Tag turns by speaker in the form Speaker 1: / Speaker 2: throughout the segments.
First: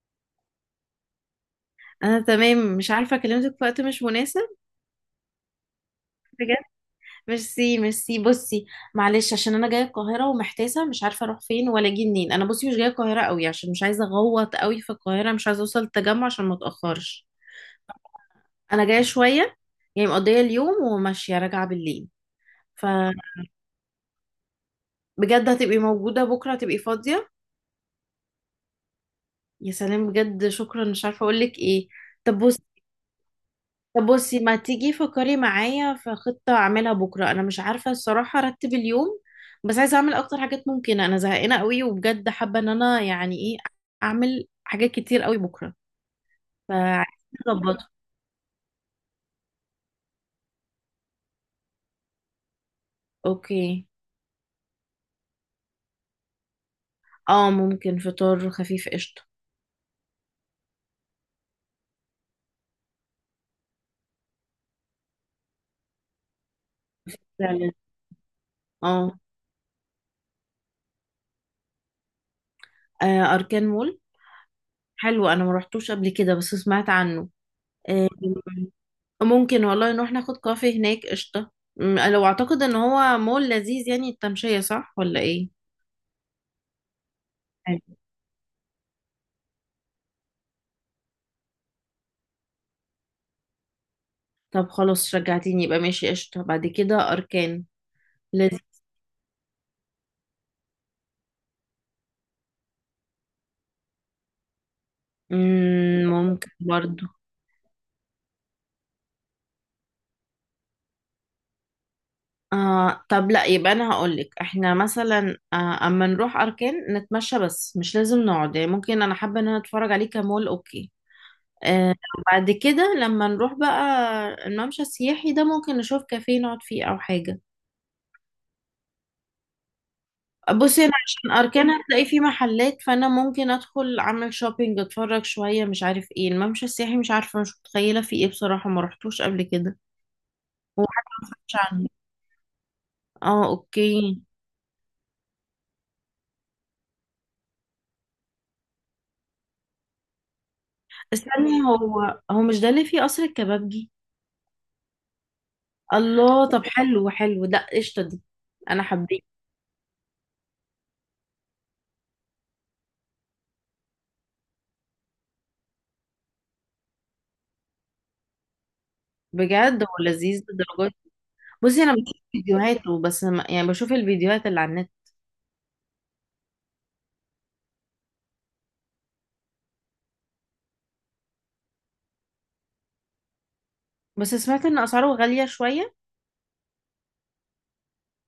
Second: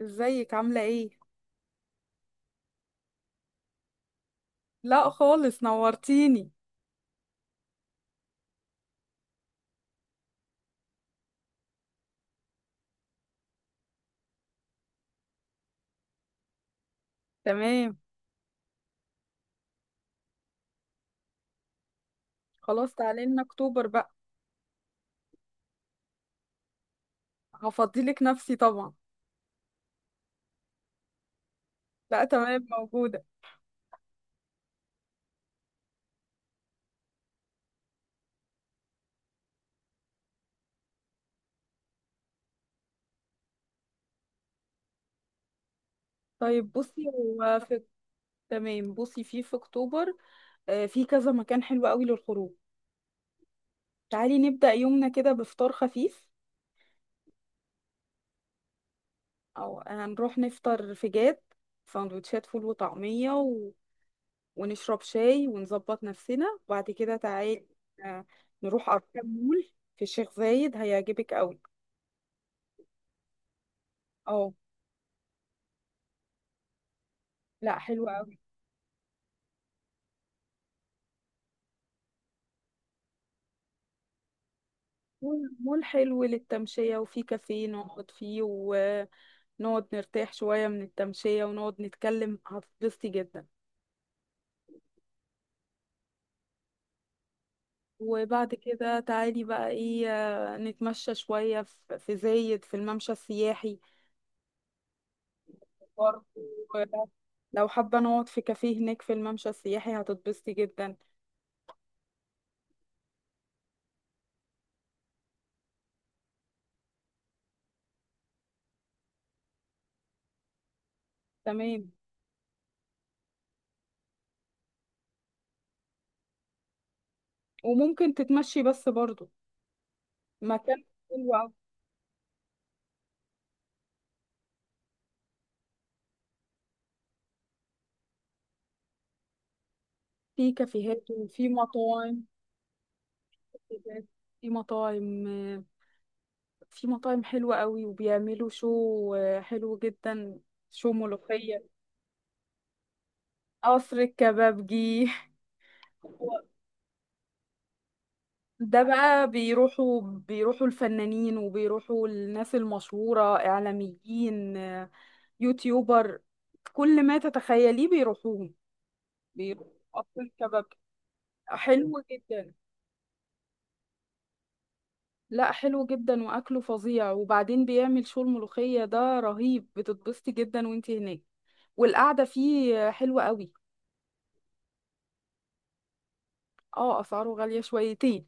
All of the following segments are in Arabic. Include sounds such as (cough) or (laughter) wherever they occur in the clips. Speaker 1: ازيك عاملة ايه؟
Speaker 2: انا تمام، مش عارفه كلمتك في وقت مش مناسب؟
Speaker 1: لا خالص نورتيني.
Speaker 2: بجد؟ ميرسي ميرسي. بصي، معلش عشان انا جايه القاهره ومحتاسه، مش عارفه اروح فين ولا اجي منين. انا بصي مش جايه القاهره قوي عشان مش عايزه اغوط قوي في القاهره، مش عايزه اوصل التجمع عشان ما اتاخرش.
Speaker 1: تمام.
Speaker 2: انا جايه شويه، يعني مقضيه اليوم وماشيه راجعه بالليل.
Speaker 1: خلاص
Speaker 2: فبجد،
Speaker 1: تعالي لنا اكتوبر بقى.
Speaker 2: هتبقي موجوده بكره؟ هتبقي فاضيه؟
Speaker 1: هفضيلك نفسي طبعا.
Speaker 2: يا سلام، بجد شكرا، مش عارفه اقول لك ايه.
Speaker 1: لا
Speaker 2: طب بصي،
Speaker 1: تمام موجودة.
Speaker 2: ما تيجي فكري معايا في خطة أعملها بكرة. أنا مش عارفة الصراحة أرتب اليوم، بس عايزة أعمل أكتر حاجات ممكنة. أنا زهقانة قوي وبجد حابة إن أنا يعني إيه، أعمل حاجات كتير قوي بكرة.
Speaker 1: طيب
Speaker 2: فعايزة
Speaker 1: بصي هو في.
Speaker 2: أظبطه.
Speaker 1: تمام. بصي في اكتوبر. في كذا مكان حلو قوي للخروج.
Speaker 2: أوكي.
Speaker 1: تعالي نبدأ يومنا كده بفطار خفيف.
Speaker 2: أه، ممكن فطار خفيف، قشطة.
Speaker 1: او هنروح نفطر في جاد، سندوتشات فول وطعمية ونشرب شاي ونظبط نفسنا. وبعد كده تعالي،
Speaker 2: فعلا.
Speaker 1: آه، نروح
Speaker 2: أه.
Speaker 1: أركان مول في الشيخ زايد، هيعجبك قوي.
Speaker 2: آه، أركان مول.
Speaker 1: اه.
Speaker 2: حلو، أنا ما روحتوش قبل كده بس سمعت عنه.
Speaker 1: لا حلو
Speaker 2: آه،
Speaker 1: قوي.
Speaker 2: ممكن والله نروح ناخد كافي هناك، قشطة. لو أعتقد إن هو مول لذيذ يعني، التمشية صح ولا
Speaker 1: مول
Speaker 2: إيه؟
Speaker 1: مول حلو للتمشية، وفي كافيه نقعد فيه ونقعد نرتاح شوية من التمشية ونقعد نتكلم، هتتبسطي جدا.
Speaker 2: طب خلاص رجعتيني، يبقى ماشي، قشطة، بعد كده أركان.
Speaker 1: وبعد
Speaker 2: لازم.
Speaker 1: كده تعالي بقى ايه، نتمشى شوية في زايد في الممشى السياحي.
Speaker 2: ممكن
Speaker 1: برضه
Speaker 2: برضو.
Speaker 1: لو حابة نقعد في كافيه هناك في الممشى السياحي، هتتبسطي جدا.
Speaker 2: آه طب لا، يبقى أنا هقولك احنا مثلا أما نروح أركان نتمشى بس مش لازم نقعد، يعني ممكن، أنا حابة إن أنا أتفرج عليه كمول. أوكي.
Speaker 1: تمام.
Speaker 2: آه. بعد كده لما نروح بقى الممشى السياحي ده، ممكن نشوف كافيه نقعد فيه أو حاجة.
Speaker 1: وممكن تتمشي بس برضه. مكان
Speaker 2: بصي أنا عشان
Speaker 1: حلو أوي.
Speaker 2: أركان هتلاقي فيه محلات، فأنا ممكن أدخل أعمل شوبينج أتفرج شوية، مش عارف إيه الممشى السياحي، مش عارفة مش متخيلة فيه إيه بصراحة، ما رحتوش قبل كده
Speaker 1: فيه
Speaker 2: وحاجة
Speaker 1: كافيهات
Speaker 2: ما
Speaker 1: وفي
Speaker 2: سمعتش عنه.
Speaker 1: مطاعم.
Speaker 2: اه، اوكي.
Speaker 1: في مطاعم. في مطاعم حلوة قوي وبيعملوا شو، حلو جدا. شو
Speaker 2: استني،
Speaker 1: ملوخية.
Speaker 2: هو مش ده اللي فيه قصر الكبابجي؟
Speaker 1: قصر الكبابجي
Speaker 2: الله، طب حلو حلو، لا قشطة دي.
Speaker 1: ده
Speaker 2: انا حبيت.
Speaker 1: بقى بيروحوا الفنانين وبيروحوا الناس المشهورة إعلاميين، يوتيوبر، كل ما تتخيليه بيروحوه. بيروحوا
Speaker 2: بجد هو
Speaker 1: قصر
Speaker 2: لذيذ
Speaker 1: الكبابجي،
Speaker 2: للدرجة دي. بصي
Speaker 1: حلو
Speaker 2: انا بشوف
Speaker 1: جدا.
Speaker 2: فيديوهاته بس يعني بشوف الفيديوهات اللي على النت.
Speaker 1: لا حلو جدا وأكله فظيع، وبعدين بيعمل شو الملوخية ده رهيب، بتتبسطي جدا وانتي هناك. والقعدة فيه حلوة قوي.
Speaker 2: بس سمعت ان اسعاره غالية شوية.
Speaker 1: اه أسعاره غالية شويتين.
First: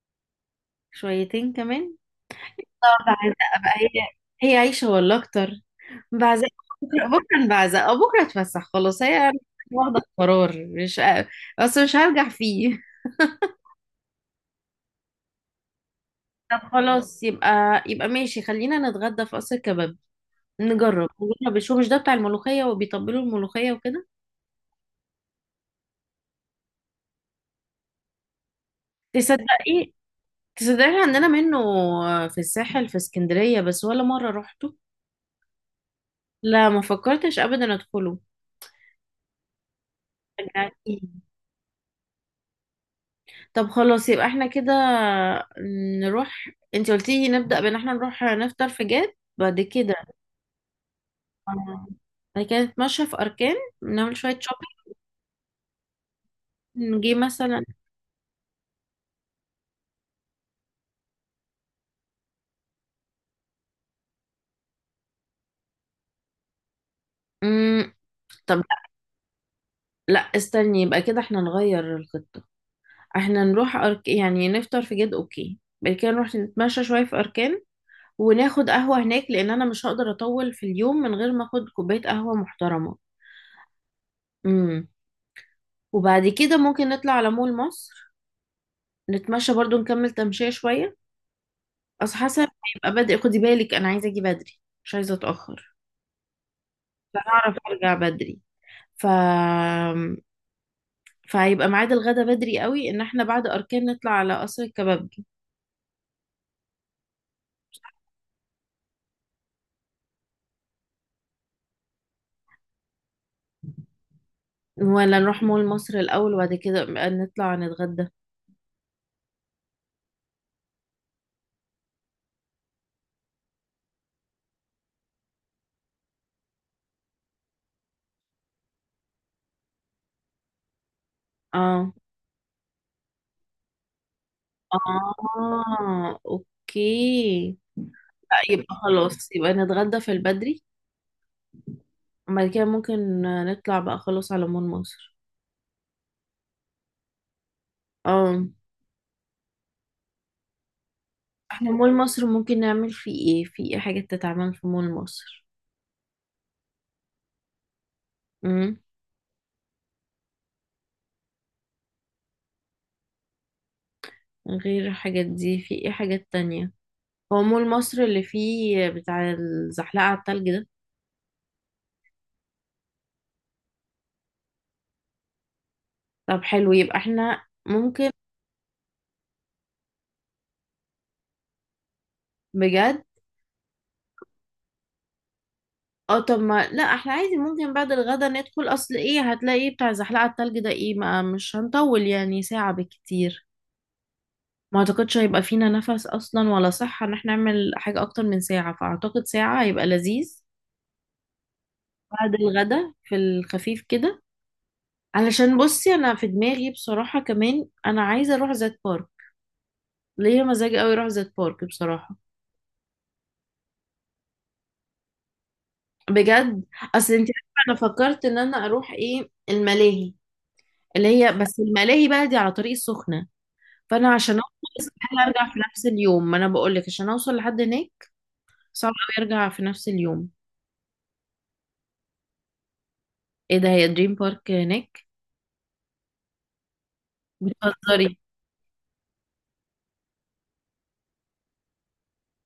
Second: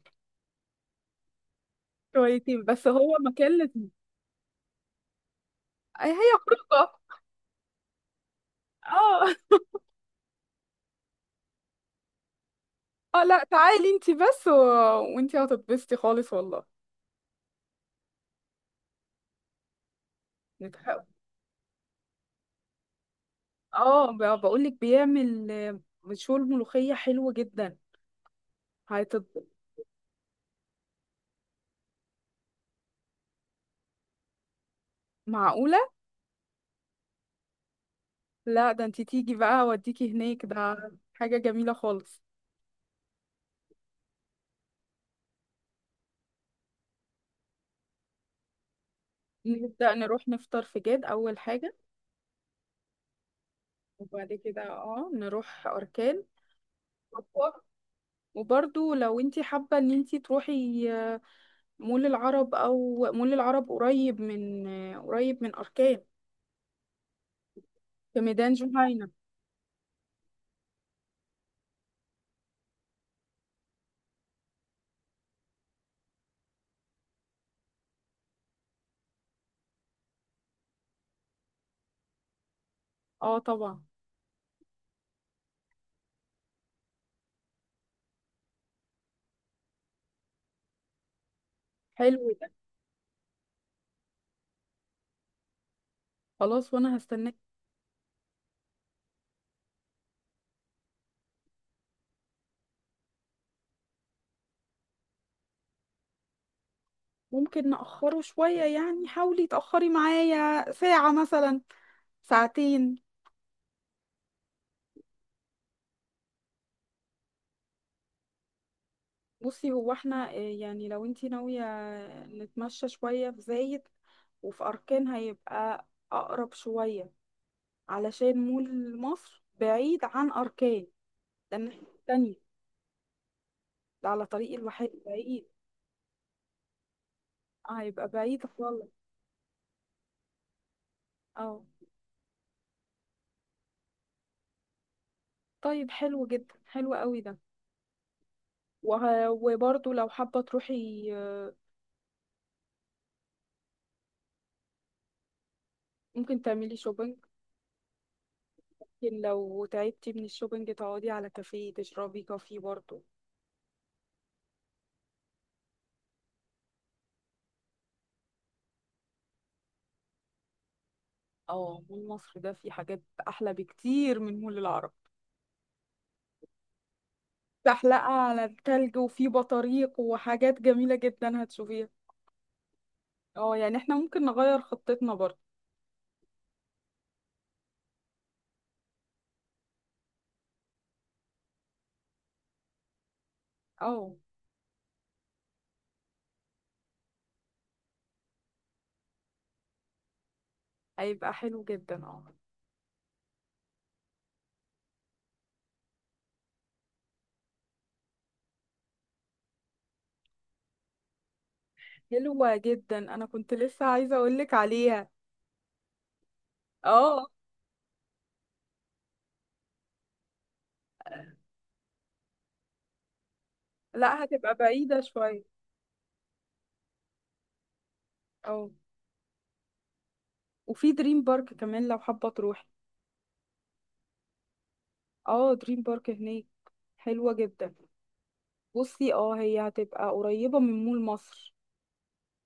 Speaker 2: شويتين كمان.
Speaker 1: شويتين بس
Speaker 2: طب
Speaker 1: هو مكان
Speaker 2: بعزقة بقى
Speaker 1: لذيذ.
Speaker 2: هي، هي عايشة ولا اكتر؟
Speaker 1: أي هي
Speaker 2: بعزقة.
Speaker 1: خروجه.
Speaker 2: بكرة، بكرة بعزقة، بكرة اتفسح خلاص، هي
Speaker 1: اه.
Speaker 2: واخدة قرار، مش بس مش هرجع فيه.
Speaker 1: اه لا تعالي انتي بس وانتي هتتبسطي خالص
Speaker 2: طب
Speaker 1: والله.
Speaker 2: خلاص، يبقى ماشي، خلينا نتغدى في قصر كباب.
Speaker 1: نتحق.
Speaker 2: نجرب نجرب شو، مش ده بتاع الملوخية وبيطبلوا الملوخية وكده؟
Speaker 1: اه بقولك بيعمل، مشوي الملوخية حلو جدا. هتت...
Speaker 2: تصدقي تصدقي عندنا منه، في الساحل في اسكندرية، بس ولا مرة روحته.
Speaker 1: معقولة؟
Speaker 2: لا، ما فكرتش ابدا ادخله.
Speaker 1: لا ده انتي تيجي بقى اوديكي هناك، ده
Speaker 2: رجعتيني.
Speaker 1: حاجة جميلة خالص.
Speaker 2: طب خلاص، يبقى احنا كده نروح، انت قلتي نبدأ بان احنا نروح نفطر في جاد، بعد
Speaker 1: نبدأ
Speaker 2: كده.
Speaker 1: نروح نفطر في جاد أول حاجة.
Speaker 2: آه، بعد كده نتمشى في اركان، نعمل
Speaker 1: وبعد
Speaker 2: شوية
Speaker 1: كده
Speaker 2: شوبينج،
Speaker 1: اه نروح أركان.
Speaker 2: نجي مثلا.
Speaker 1: وبرضو لو انتي حابة ان انتي تروحي مول العرب، او مول العرب قريب من اركان،
Speaker 2: مم،
Speaker 1: في ميدان
Speaker 2: طب
Speaker 1: جهينة.
Speaker 2: لا استني، يبقى كده احنا نغير الخطة. احنا نروح يعني نفطر في جد، اوكي. بعد كده نروح نتمشى شوية في أركان، وناخد قهوة هناك، لأن أنا مش هقدر أطول في اليوم من غير ما أخد كوباية قهوة محترمة.
Speaker 1: اه طبعا.
Speaker 2: امم. وبعد كده ممكن نطلع على مول مصر، نتمشى برضو نكمل تمشية شوية. أصل
Speaker 1: حلو
Speaker 2: حسب
Speaker 1: ده.
Speaker 2: هيبقى بدري. خدي بالك، أنا عايزة أجي بدري، مش عايزة أتأخر.
Speaker 1: خلاص وانا هستناك.
Speaker 2: أعرف أرجع بدري. ف فهيبقى ميعاد الغدا بدري قوي إن احنا بعد أركان نطلع على قصر الكبابجي،
Speaker 1: ممكن نأخره شوية، يعني حاولي تأخري معايا ساعة مثلا، ساعتين.
Speaker 2: ولا نروح مول مصر الأول وبعد كده بقى نطلع نتغدى.
Speaker 1: بصي هو احنا، يعني لو انتي ناوية نتمشى شوية في زايد وفي أركان، هيبقى أقرب شوية، علشان مول مصر بعيد عن أركان، ده الناحية
Speaker 2: اه.
Speaker 1: التانية، ده على طريق الواحات بعيد.
Speaker 2: اه اوكي.
Speaker 1: هيبقى
Speaker 2: لا،
Speaker 1: بعيد
Speaker 2: يبقى
Speaker 1: خالص.
Speaker 2: خلاص، يبقى نتغدى في البدري،
Speaker 1: اه.
Speaker 2: وبعد كده ممكن نطلع بقى خلاص على مول مصر.
Speaker 1: طيب حلو جدا، حلو قوي ده.
Speaker 2: اه.
Speaker 1: وبرضه لو حابة تروحي،
Speaker 2: احنا مول مصر ممكن نعمل فيه ايه، في ايه حاجات تتعمل في مول مصر؟
Speaker 1: ممكن تعملي شوبينج.
Speaker 2: امم.
Speaker 1: ممكن لو تعبتي من الشوبينج تقعدي على كافيه تشربي كافي برضه.
Speaker 2: غير الحاجات دي، في ايه حاجات تانية؟ هو مول مصر اللي فيه بتاع الزحلقة على التلج ده؟
Speaker 1: اه مول مصر ده فيه حاجات أحلى بكتير من مول العرب.
Speaker 2: طب حلو، يبقى احنا ممكن.
Speaker 1: زحلقة على التلج، وفيه بطاريق وحاجات جميلة جدا هتشوفيها.
Speaker 2: بجد؟
Speaker 1: اه يعني احنا ممكن نغير خطتنا برضه.
Speaker 2: اه طب ما، لا احنا عادي، ممكن بعد الغدا ندخل، اصل ايه هتلاقي بتاع زحلقة التلج ده ايه، ما مش هنطول يعني، ساعة بالكتير.
Speaker 1: اه
Speaker 2: ما اعتقدش هيبقى فينا نفس اصلا ولا صحة ان احنا نعمل حاجة اكتر من ساعة، فاعتقد ساعة هيبقى لذيذ،
Speaker 1: هيبقى حلو جدا. اه
Speaker 2: بعد الغدا، في الخفيف كده. علشان بصي، انا في دماغي بصراحة كمان انا عايزة اروح زيت بارك. ليا مزاج قوي اروح زيت بارك بصراحة.
Speaker 1: حلوة جدا، انا كنت لسه عايزة اقولك عليها.
Speaker 2: بجد. اصل
Speaker 1: اه.
Speaker 2: انت عارفة، انا فكرت ان انا اروح ايه الملاهي، اللي هي بس الملاهي بقى دي على طريق السخنة. فانا
Speaker 1: لا
Speaker 2: عشان
Speaker 1: هتبقى
Speaker 2: اوصل
Speaker 1: بعيدة
Speaker 2: استحاله
Speaker 1: شوية.
Speaker 2: ارجع في نفس اليوم، ما انا بقول لك عشان اوصل لحد هناك
Speaker 1: اه
Speaker 2: صعب قوي ارجع في نفس اليوم.
Speaker 1: وفي دريم بارك كمان لو حابة تروحي.
Speaker 2: ايه ده، هي دريم بارك هناك؟
Speaker 1: اه دريم بارك هناك، حلوة جدا.
Speaker 2: بتهزري؟
Speaker 1: بصي اه هي هتبقى قريبة من مول مصر.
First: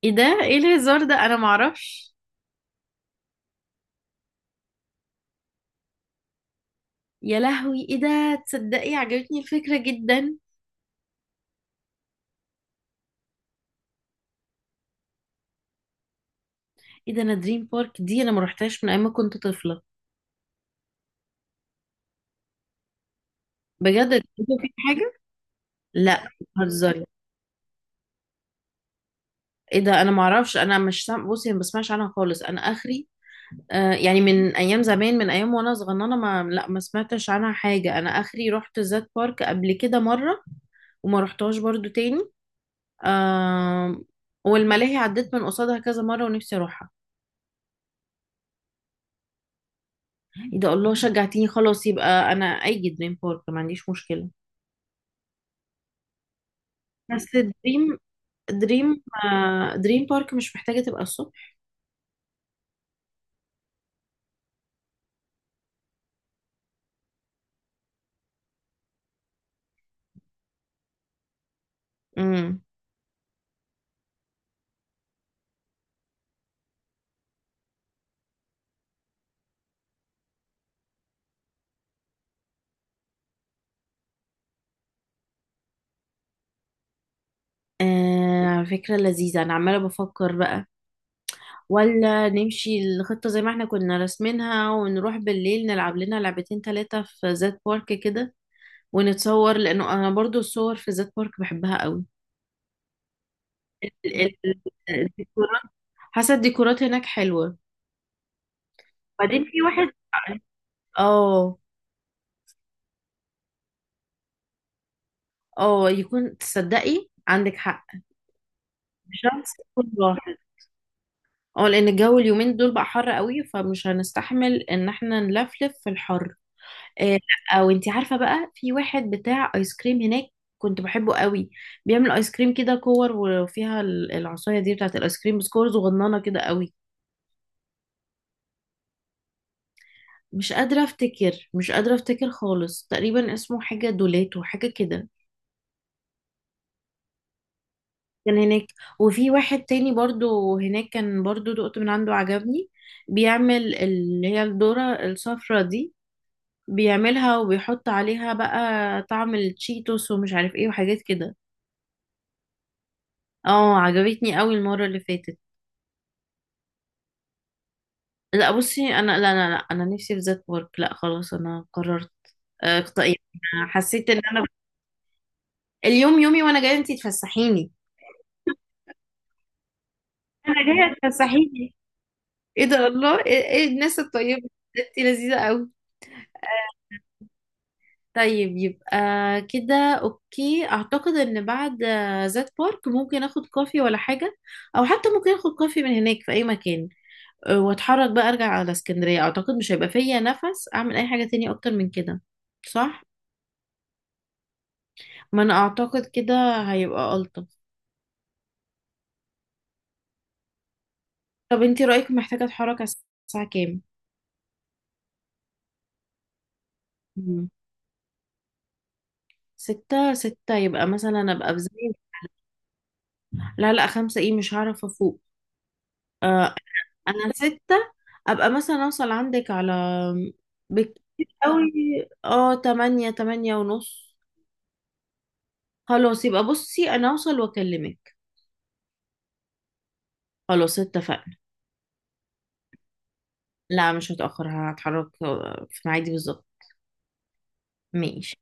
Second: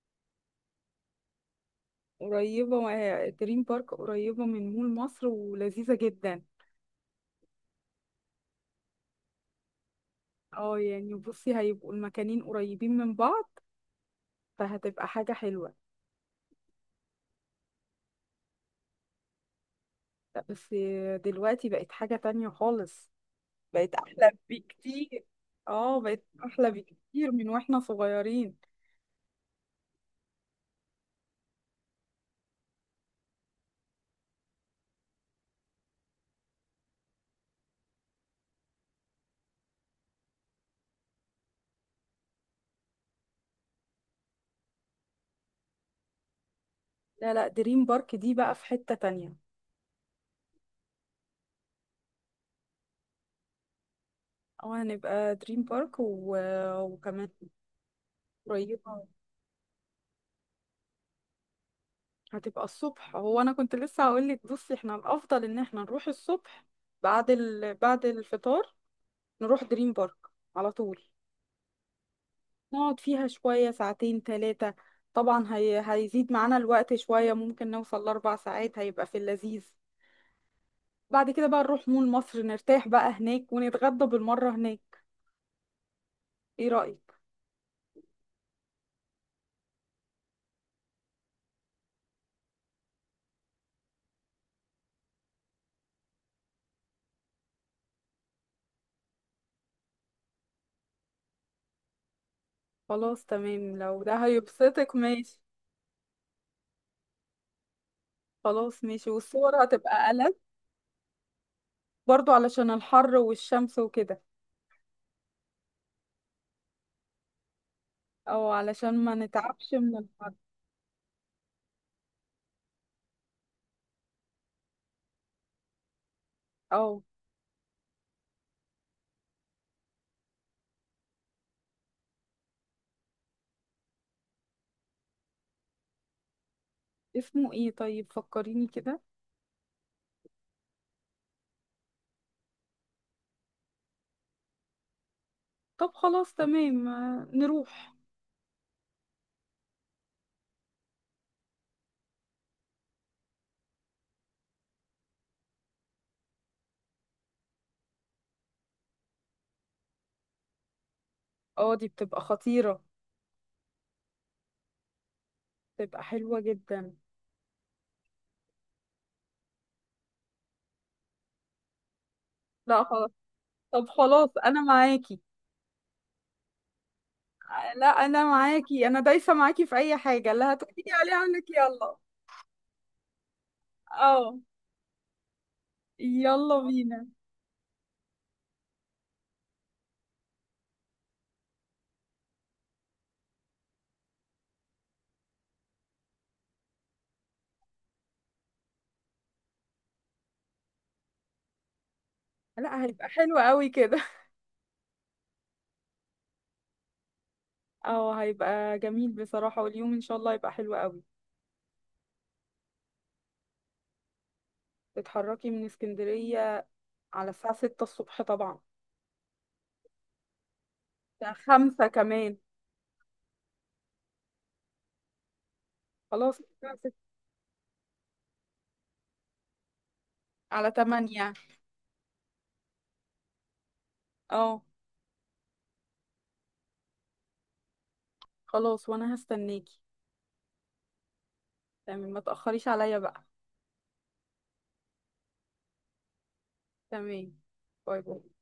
Speaker 2: ايه ده، ايه الهزار ده، انا معرفش.
Speaker 1: قريبة، دريم بارك قريبة من مول مصر ولذيذة جدا.
Speaker 2: يا لهوي، ايه ده. تصدقي عجبتني الفكره جدا.
Speaker 1: اه يعني بصي هيبقوا المكانين قريبين من بعض، فهتبقى حاجة حلوة.
Speaker 2: ايه ده، انا دريم بارك دي انا ما رحتهاش من ايام ما كنت طفله.
Speaker 1: لا، بس دلوقتي بقت حاجة تانية خالص، بقت
Speaker 2: بجد، إيه
Speaker 1: أحلى
Speaker 2: ده. في حاجه.
Speaker 1: بكتير. اه بقت
Speaker 2: لا
Speaker 1: أحلى
Speaker 2: بتهزري.
Speaker 1: بكتير من واحنا صغيرين.
Speaker 2: ايه ده، انا معرفش، انا مش سام... بصي، أنا ما بسمعش عنها خالص، انا اخري. آه، يعني من ايام زمان، من ايام وانا صغننه، ما لا، ما سمعتش عنها حاجه، انا اخري رحت زاد بارك قبل كده مره، وما رحتهاش برضو تاني. آم، والملاهي عديت من قصادها كذا مره ونفسي اروحها.
Speaker 1: لا لا، دريم بارك دي بقى في حتة تانية.
Speaker 2: ايه ده، الله شجعتيني، خلاص يبقى انا، اي دريم بارك ما عنديش مشكله.
Speaker 1: او هنبقى دريم بارك
Speaker 2: بس
Speaker 1: وكمان
Speaker 2: دريم
Speaker 1: قريبة.
Speaker 2: دريم آه، دريم بارك مش محتاجه تبقى الصبح.
Speaker 1: هتبقى الصبح، هو انا كنت لسه هقول لك بصي احنا الافضل ان احنا نروح الصبح. بعد الفطار نروح دريم بارك على طول.
Speaker 2: امم.
Speaker 1: نقعد فيها شوية ساعتين 3، طبعا هيزيد معانا الوقت شوية ممكن نوصل لأربع ساعات، هيبقى في اللذيذ. بعد كده بقى نروح مول مصر نرتاح بقى هناك ونتغدى بالمرة هناك. ايه رأيك؟
Speaker 2: آه، فكره لذيذه، انا عماله بفكر بقى، ولا نمشي الخطة زي ما احنا كنا راسمينها ونروح بالليل نلعب لنا لعبتين 3 في زاد بارك كده، ونتصور، لأنه أنا برضو الصور في زاد بارك بحبها قوي.
Speaker 1: خلاص تمام لو ده
Speaker 2: ال- ال-
Speaker 1: هيبسطك ماشي.
Speaker 2: الديكورات، حاسة الديكورات هناك حلوة.
Speaker 1: خلاص ماشي
Speaker 2: بعدين في
Speaker 1: والصور
Speaker 2: واحد.
Speaker 1: هتبقى
Speaker 2: اه.
Speaker 1: برضو علشان الحر والشمس وكده.
Speaker 2: اه يكون، تصدقي عندك حق،
Speaker 1: او علشان ما
Speaker 2: شمس
Speaker 1: نتعبش
Speaker 2: يكون
Speaker 1: من الحر.
Speaker 2: راحت. اه، لأن الجو اليومين دول بقى حر قوي، فمش هنستحمل إن احنا نلفلف في الحر.
Speaker 1: او
Speaker 2: آه، لا وانتي عارفه بقى، في واحد بتاع ايس كريم هناك كنت بحبه قوي، بيعمل ايس كريم كده كور، وفيها العصايه دي بتاعت الايس كريم، بس كور صغننه كده قوي.
Speaker 1: اسمه ايه طيب فكريني كده.
Speaker 2: مش قادره افتكر خالص، تقريبا اسمه حاجه دولاتو، حاجه كده،
Speaker 1: طب خلاص تمام، نروح.
Speaker 2: كان هناك. وفي واحد تاني برضو هناك كان برضو دقت من عنده، عجبني، بيعمل اللي هي الذره الصفرا دي، بيعملها وبيحط عليها بقى طعم التشيتوس ومش عارف ايه وحاجات كده.
Speaker 1: اه دي بتبقى خطيرة.
Speaker 2: اه عجبتني قوي المرة اللي فاتت.
Speaker 1: بتبقى حلوة جدا.
Speaker 2: لا بصي انا، لا لا لا، انا نفسي في ذات ورك. لا خلاص انا قررت. آه،
Speaker 1: لا خلاص. طب
Speaker 2: حسيت ان
Speaker 1: خلاص
Speaker 2: انا
Speaker 1: انا معاكي،
Speaker 2: اليوم يومي، وانا جايه انتي تفسحيني.
Speaker 1: لا انا معاكي، انا دايسة معاكي في اي حاجة، اللي
Speaker 2: انا
Speaker 1: هتقولي
Speaker 2: جايه
Speaker 1: عليها اقول لك
Speaker 2: تفسحيني.
Speaker 1: يلا.
Speaker 2: ايه ده، الله، إيه الناس
Speaker 1: اه
Speaker 2: الطيبه دي؟ انتي لذيذه قوي.
Speaker 1: يلا بينا.
Speaker 2: طيب يبقى كده، اوكي، اعتقد ان بعد ذات بارك ممكن اخد كوفي ولا حاجه، او حتى ممكن اخد كوفي من هناك في اي مكان، واتحرك بقى ارجع على اسكندريه، اعتقد مش هيبقى فيا نفس اعمل اي حاجه تاني اكتر من كده.
Speaker 1: لا
Speaker 2: صح.
Speaker 1: هيبقى حلو قوي كده.
Speaker 2: ما انا اعتقد كده هيبقى الطف.
Speaker 1: (laughs) اه هيبقى جميل بصراحة، واليوم ان شاء الله هيبقى حلو قوي.
Speaker 2: طب انتي رايك، محتاجه اتحرك على الساعه كام؟
Speaker 1: تتحركي من اسكندرية على
Speaker 2: مم.
Speaker 1: الساعة 6 الصبح طبعا.
Speaker 2: 6، 6 يبقى مثلا
Speaker 1: الساعة
Speaker 2: ابقى في
Speaker 1: 5
Speaker 2: زي.
Speaker 1: كمان.
Speaker 2: لا لا، 5 ايه، مش هعرف افوق.
Speaker 1: خلاص
Speaker 2: آه.
Speaker 1: الساعة 6.
Speaker 2: انا 6، ابقى مثلا اوصل عندك على.
Speaker 1: على
Speaker 2: بكتير
Speaker 1: 8.
Speaker 2: قوي. اه، 8، 8:30.
Speaker 1: اه
Speaker 2: خلاص، يبقى بصي انا اوصل واكلمك.
Speaker 1: خلاص وانا هستناكي.
Speaker 2: خلاص اتفقنا.
Speaker 1: تمام ما تأخريش عليا بقى.
Speaker 2: لا، مش هتأخر، هتحرك في ميعادي بالظبط.
Speaker 1: تمام، باي
Speaker 2: ماشي.
Speaker 1: باي.